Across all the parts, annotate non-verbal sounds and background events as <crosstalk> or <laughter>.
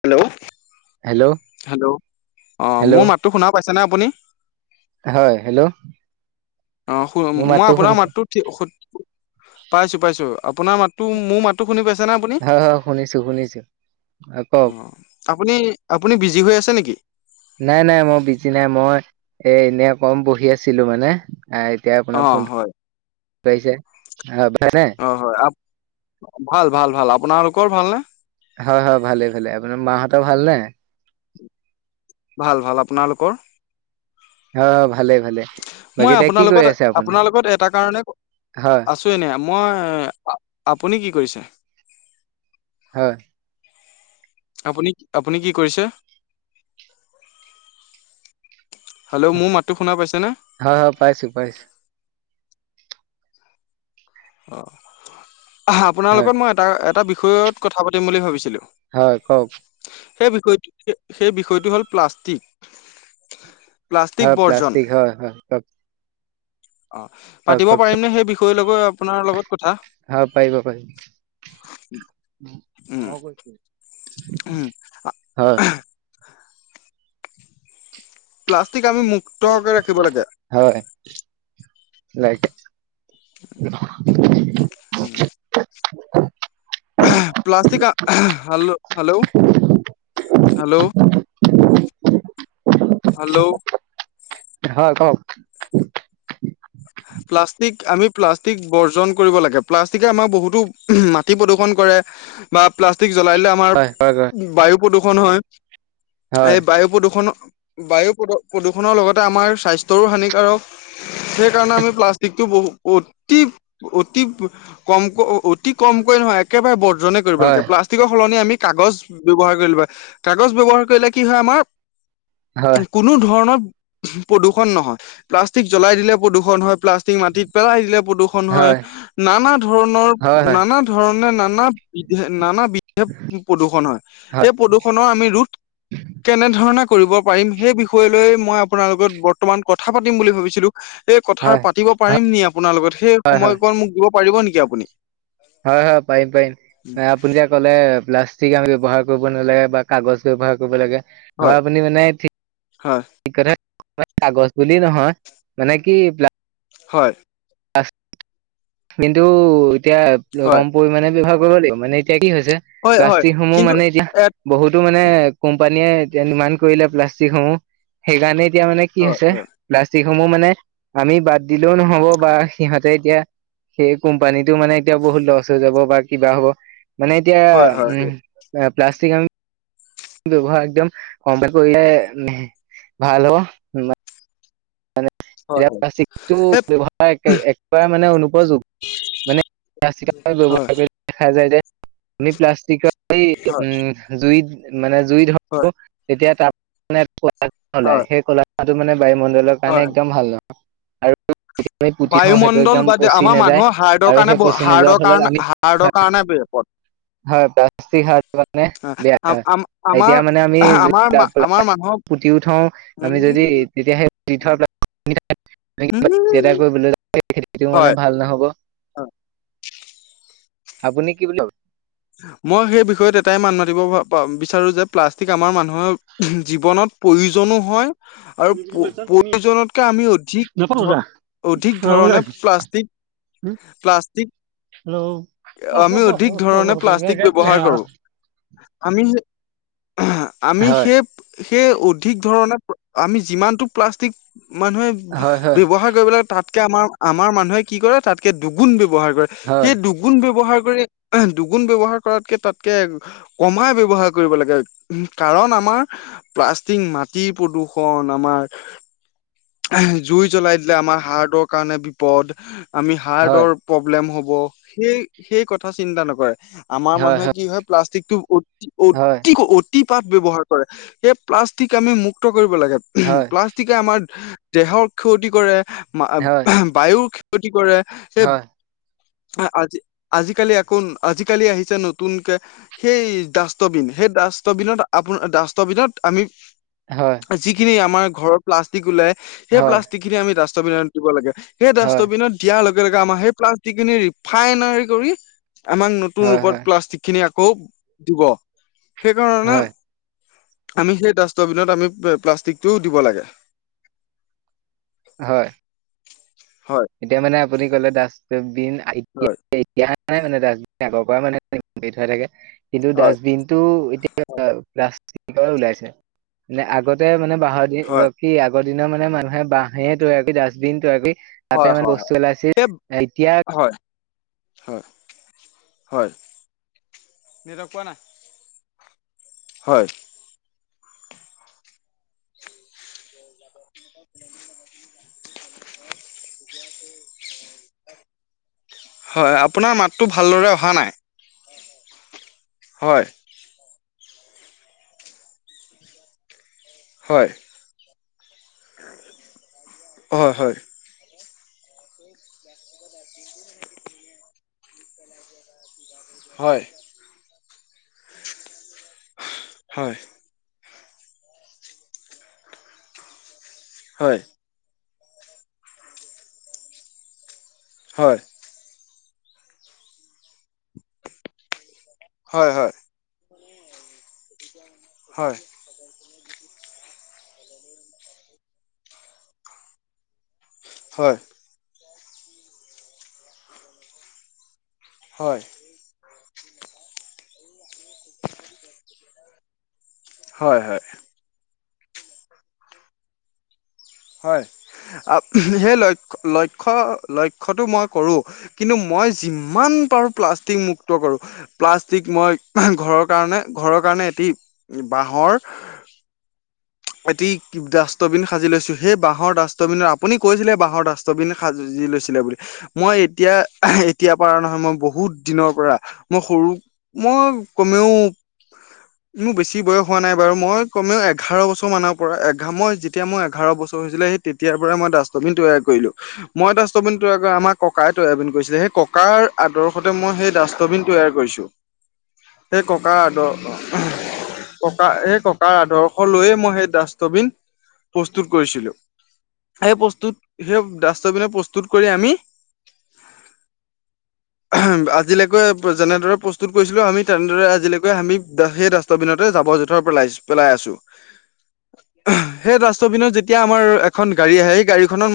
Hello hello hello অ hello মোৰ মাতটো শুনা পাইছানে আপুনি হয় হেল্ল' অ শুন মোৰ মই আপোনাৰ শুনিছে মাতটো ঠি শু পাইছো পাইছো আপোনাৰ মাতটো মোৰ মাত টো শুনি পাইছে নে আপুনি হয় হয় শুনিছো শুনিছো অ আপুনি আপুনি বিজি হৈ আছে নিকি নাই নাই মই বিজি নাই মই এ এনেই অকন বহি আছিলো মানে এ এতিয়া অ আপোনাৰ ফোনটো হয় আহিছে অ হয় আপ ভাল ভাল ভাল আপোনালোকৰ ভালনে হয় হয় ভালে ভালে আপোনাৰ মাহঁতৰ ভাল নে ভাল ভাল আপোনালোকৰ অ ভালে ভালে বাকী মই এতিয়া কি আপোনাৰ কৰি লগত আছে আপুনি আপোনাৰ লগত এটা কাৰণে হয় আছো ছো এনে মই আ আপুনি কি কৰিছে হয় আপুনি আপুনি কি কৰিছে হেল্ল' মোৰ মাতটো শুনা পাইছে নে হয় হয় পাইছো পাইছো অ আপোনাৰ হয় লগত মই এটা এটা বিষয়ত কথা পাতিম বুলি ভাবিছিলো হয় কওক সেই বিষয়টো সে সেই বিষয়টো হ'ল প্লাষ্টিক প্লাষ্টিক হয় বৰ্জন প্লাষ্টিক হয় হয় কওক অ হয় পাতিব কওকচোন পাৰিম নে সেই বিষয়ৰ লগ হয়, পাৰিব পাৰিব। উম মই কৈছোঁ। উম। হয়। প্লাষ্টিক আমি মুক্তকে ৰাখিব লাগে হয়। ৰাইট উম। Plastic hello hello hello? Hello? হয়, কওঁক। প্লাষ্টিক আমি প্লাষ্টিক বৰ্জন কৰিব লাগে, প্লাষ্টিকে আমাক বহুতো মাটি প্ৰদূ্ষন কৰে। বা প্লাষ্টিক জ্বলাই দিলে আম, হয় হয় আমাৰ বায়ু প্ৰদূৰষণ হয়, হয় সেই বায়ু প্ৰদূষণৰ বায়ু প্ৰদূ প্ৰদূষণৰ লগতে আমাৰ স্বাস্থ্যৰো হানিকাৰক। সেইকাৰণে আমি, প্লাষ্টিকটো বহু অতি, অতি প কমকৈ অ অতি কমকৈ নহয়, একেবাৰে বৰ্জনে কৰিব কৰিব হয় লাগে। প্লাষ্টিকৰ সলনি আমি কাগজ ব্যৱহাৰ কৰি ল'ব লাগে। কাগজ ব্যৱহাৰ কৰিলে কি হয় আমাৰ, হয়। কোনো ধৰণৰ প্ৰদূষণ নহয়, প্লাষ্টিক জ্বলাই দিলেই প্ৰদূষণ হয়। প্লাষ্টিক মাটিত পেলাই দিলে প্ৰদূষণ হয়, নানা ধৰণৰ হয় হয় হয় নানা, ধৰণে নানা বিধে নানা বিধে প্ৰদূষণ হয়, এই প্ৰদূষণৰ আমি ৰোধ, কেনে ধৰণে কৰিব পাৰিম, সেই বিষয় লৈ মই আপোনাৰ লগত বৰ্তমান কথা পাতিম বুলি ভাবিছিলো। এই কথাৰ হয় পাতিব নি আপোনাৰ লগত? সেই হয় সময়কণ মোক দিব পাৰিব নেকি আপুনি? হয়, হয়। পাৰিম, পাৰিম। এ, আপুনি যে, ক'লে প্লাষ্টিক আমি ব্যৱহাৰ কৰিব নালাগে বা কাগজ ব্যৱহাৰ কৰিব লাগে। হয়, আপুনি মানে ঠিক হয়, ঠিক কথাই কাগজ বুলি নহয় মানে কি প্লা, হয়। প্লাষ্টিকটো কিন্তু, এতিয়া হয়, কম পৰিমাণে ব্যৱহাৰ কৰিব লাগিব। মানে এতিয়া কি হৈছে? হয়, হয় প্লাষ্টিক সমূহ কিন্তু মানে এতিয়া, এ বহুতো মানে, কোম্পানীয়ে এতিয়া নিৰ্মান কৰিলে প্লাষ্টিকসমূহ, সেইকাৰণে এতিয়া মানে কি হয়, হৈছে। হয়, প্লাষ্টিকসমূহ মানে আমি বাদ দিলেও নহ'ব। বা সিহঁতে এতিয়া সেই কোম্পানীটো মানে, এতিয়া বহুত লষ্ট হৈ যাব বা কিবা হ'ব। মানে এতিয়া, হয়, হয়, উম, প্লা প্লাষ্টিক আমি। ব্যৱহাৰ একদম কমকে কৰিলে ভাল হ'ব। মানে, হয়, এতিয়া হয়, প্লাষ্টিকটো হেত ব্যৱহাৰ কৰা, একবাৰে মানে অনুপযোগ। মানে প্লাষ্টিক কৰ হয়, ব্যৱহাৰ কৰিব। দেখা যায় যে, আমি প্লাষ্টিকৰ এই হয়, উম জুইত মানে, জুই হয়, ধৰোঁ, তেতিয়া তাৰপৰা ক'লা ধোৱা হয়, ওলায়। সেই ক'লা ধোৱাটো মানে বায়ুমণ্ডলত। কাৰণে হয়। একদম ভাল নহয়, আৰু যেতিয়া আমি পুতি থওঁ সেইটো বায়ুমণ্ডল একদম বাদ দিয়ক। পচি আমাৰ নাযায় মানুহৰ হাৰ্ডৰ আৰু কাৰণে, সেই ব পচি নোযোৱাৰ হাৰ্ডৰ ফলত কাৰণে, আমি হাৰ্ডৰ কাৰণে বিপদ। হয়। প্লাষ্টিক হাৰ্টৰ কাৰনে বেয়া হয়। আম-আম-আমাৰ এতিয়া মানে আমি আমাৰ যেতিয়া আমাৰ আমাৰ প্লাষ্টিক, মানুহক পুতিও থও, আমি উম, যদি ই তেতিয়া সেই পুতি থোৱা প্লাষ্টিক উম, খিনি <unintelligible> মানে হয়। হয় ভাল নহ'ব। আপুনি কি বুলি ভাবে? মই সেই বিষয়ত এটাই মান মাতিব পা পা বিচাৰোঁ যে, প্লাষ্টিক আমাৰ মানুহৰ, জীৱনত প্ৰয়োজনো হয়। আৰু প্ৰয়োজনতকে আমি অধিক ধ, অধিক হেল্ল' ধৰণে প্লাষ্টিক। প্লাষ্টিক, আমি অধিক ধৰণে প্লাষ্টিক ব্যৱহাৰ কৰোঁ, আমি সেই, আমি হয় সেই সেই অধিক ধৰণে, আমি যিমানটো প্লাষ্টিক, মানুহে হয়, হয়, ব্যয়ৱহাৰ কৰিব লাগে, তাতকে আমাৰ-আমাৰ মানুহে কি কৰে, তাতকে দুগুণ বব্যৱহাৰ কৰে, হয়, সেই দুগু গুণ ব্যৱহাৰ কৰি দুগুণ ব্যৱহাৰ কৰাতকে তাতকে, কমাই কমাই কৰিব লাগে, কাৰণ আমাৰ প্লাষ্টিক মাটি প্ৰদূষণ আমাৰ জুই জ্বলাই দিলে আমাৰ হাৰ্টৰ কাৰণে বিপদ। আমি হয়, হাৰ্টৰ প্ৰব্লেম হ'ব, সেই- সেই কথা চিন্তা নকৰে। আমাৰ মানুহে কি হয়, প্লাষ্টিকটো হয়, অতি-অতিকৈ অতিপাত ব্যৱহাৰ কৰে, সেই প্লাষ্টিক আমি মুক্ত কৰিব লাগে। হয়, প্লাষ্টিক আমাৰ দেহৰ ক্ষতি কৰে, হয়, বায়ুৰ ক্ষতি কৰে, সেই হয়, আজি, আজিকালি আকৌ, আজিকালি আহিছে নতুনকৈ সেই ডাষ্টতবিন, সেই ডাষ্টতবিনত আপোন ডাষ্টবিনত আমি হয়। যিখিনি আমাৰ ঘৰত প্লাষ্টিক ওলাই, হয়, সেই হয়, প্লাষ্টিক খিনি আমি ডাষ্টতবিনত দিব লাগে। সেই হয়, ডাষ্টবিনত দিয়াৰ লগে-লগে আমাৰ সেই প্লাষ্টিক খিনি ৰিফাইনৰি কৰি আমাক নতুন হয়, ৰূপত প্লাষ্টিকখিনি আকৌ দিব। সেইকাৰণে হয়, আমি সেই ডাষ্টতবিনত আমি প্লাষ্টিকটোও দিব লাগে। হয়। হয়। এতিয়া মানে আপুনি ক'লে ডাষ্টবিন আহি হয়। <unintelligible> কিন্তু হয় ডাষ্টবিনটো এতিয়া প্লাষ্টিকৰ ওলাইছে, মানে আগতে মানে বাঁহৰ দি হয় সেই আগৰ দিনৰ মানে মানুহে বাঁহে তৈয়াৰ কৰি ডাষ্টবিন তৈয়াৰ কৰি তাতে হয়, মানে হয়, বস্তু পেলাইছিল হয়, <unintelligible> এতিয়া হয়। হয়, হয়, নেটৱৰ্ক পোৱা নাই। হয়। <inaudible> <inaudible> হয়, আপোনাৰ মাতটো ভালদৰে অহা নাই। হয়। হয়। অ, হয়। <inaudible> হয়। হয়। হয়। হয়। হয়, হয়। হয়। হয়। হয়। হয়, হয়। হয়, সেই লক্ষ্য, লক্ষ্যটো মই কৰো। কিন্তু মই যিমান পাৰো, প্লাষ্টিক মুক্ত কৰো। প্লাষ্টিক মই ঘৰৰ কাৰণে ঘৰৰ কাৰণে এটি বাঁহৰ এটি ডাষ্টবিন সাজি লৈছো। সেই বাঁহৰ ডাষ্টবিনত, আপুনি কৈছিলে বাঁহৰ ডাষ্ট <inaudible> লৈছিলে বুলি। মই এতিয়া এতিয়া পৰা নহয়। মই বহুত দিনৰ পৰা মই সৰু মই কমেও মোৰ বেছি বয়স হোৱা নাই বাৰু মই কমেও এঘাৰ বছৰ টো মানৰ পৰা এঘ মই যেতিয়া মই এঘাৰ বছৰ হৈছিলে সেই তেতিয়াৰ পৰাই মই ডাষ্টবিন তৈয়াৰ কৰিলো। মই ডাষ্টবিন তৈয়াৰ কৰা, আমাৰ ককাই তৈয়াৰবিন কৰিছিলে। সেই ককাৰ আদৰ্শতে মই সেই ডাষ্টবিন তৈয়াৰ কৰিছো। <unintelligible> সেই ককাৰ আদশ ককা সেই ককাৰ আদৰ্শ লৈয়ে মই সেই ডষ্টবিন প্ৰস্তুত কৰিছিলো। সেই প্ৰস্তুত সেই ডাষ্টবিনে প্ৰস্তুত কৰি আমি <unintelligible> আজিলৈকে যেনেদৰে প্ৰস্তুত কৰিছিলো। আমি তেনেদৰে আজিলৈকে আমি সেই দা বিনতে জাব জেথৰ পেলাচো পেলাই আছো। সেই ডাষ্টবিনত যেতিয়া আমাৰ এখন গাড়ী আহে। সেই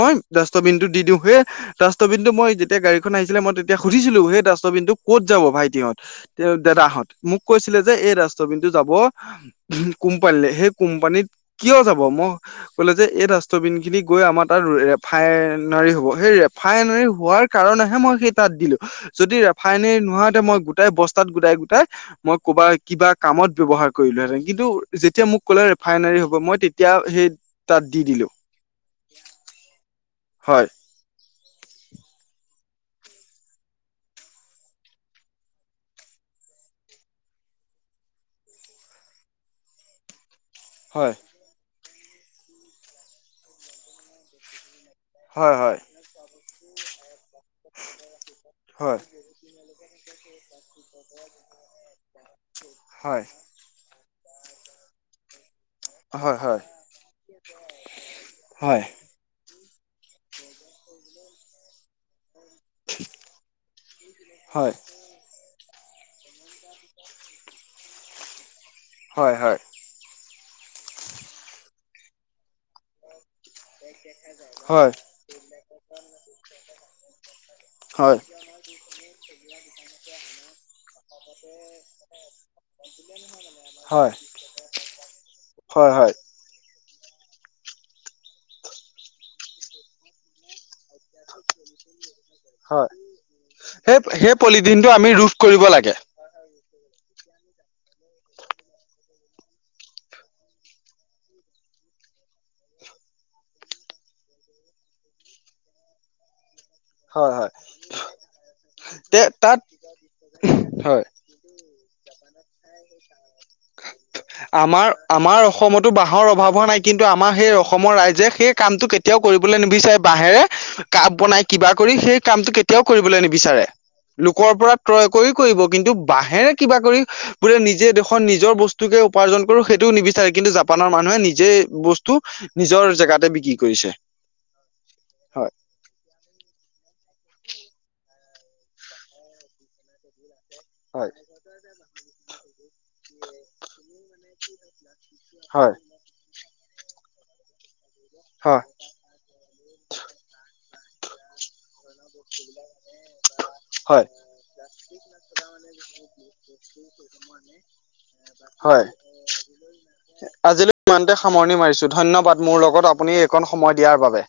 মই ডাষ্টবিনটো দি দিওঁ সেই ডাষ্টবিন টো মই যেতিয়া গাড়ীখন আহিছিলে মই তেতিয়া সুধিছিলো। সেই ডাষ্টবিনটো ক'ত যাব ভাইটিহত তেওঁ দাদাহঁত, মোক কৈছিলে যে এই ৰাষ্ট্ৰবিন্তু যাব কোম্পানীলে সেই কোম্পানীত কিয় যাব মই ক'লে যে এই ডাষ্টবিন খিনি গৈ আমাৰ তাত ৰেফাইনাৰী হ'ব। সেই ৰেফাইনাৰী হোৱাৰ কাৰণেহে মই সেই তাত দিলো। যদি ৰেফাইনেৰি নহয় মই গোটাই বস্তাত গোটাই গোটাই ই কবা কিবা কামত ব্যৱহাৰ কৰিলো হেতেন। কিন্তু যেতিয়া মোক ক'লে ৰিফাইনে হ মই তেতিয়া সেই তাত দি দিলো। হয়। হয়। হয় হয় হয়। <unintelligible> হয়। হয় হয়, হয়। হয়। হয় হয়। হয়। হয়। <inaudible> হয়, হয় হয়। হয়, সেই সেই পলিথিনটো আমি ৰোধ কৰিব লাগে। <unintelligible> হয় হয়, তে তাত, হয়। <unintelligible> আমাৰ আমাৰ অসমতো বাঁহৰ অভাৱ হোৱা নাই। কিন্তু আমাৰ সেই অসমৰ ৰাইজে সেই কামটো কে তিয়াও কৰিবলৈ নিবিচাৰে বাঁহেৰে কাপ বনাই কিবা কৰি সেই কামটো কেতিয়াও কৰিবলৈ নিবিচাৰে। লোকৰ পৰা ত্ৰয় কৰি কৰিব। কিন্তু বাঁহেৰে কিবা কৰি বোৰে নিজে দেশত নিজৰ বস্তুকে উপাৰ্জন কৰো। সেইটোও নিবিচাৰে কিন্তু জাপানৰ মানুহে নিজে বস্তু নিজৰ জেগাতে বিক্ৰী কৰিছে। হয় হয়। <unintelligible> হয়। হয়। হয়। <unintelligible> হয়। আজিলৈ ইমানতে সামৰণি মাৰিছো ধন্যবাদ মোৰ লগত আপুনি এইকন সময় দিয়াৰ বাবে।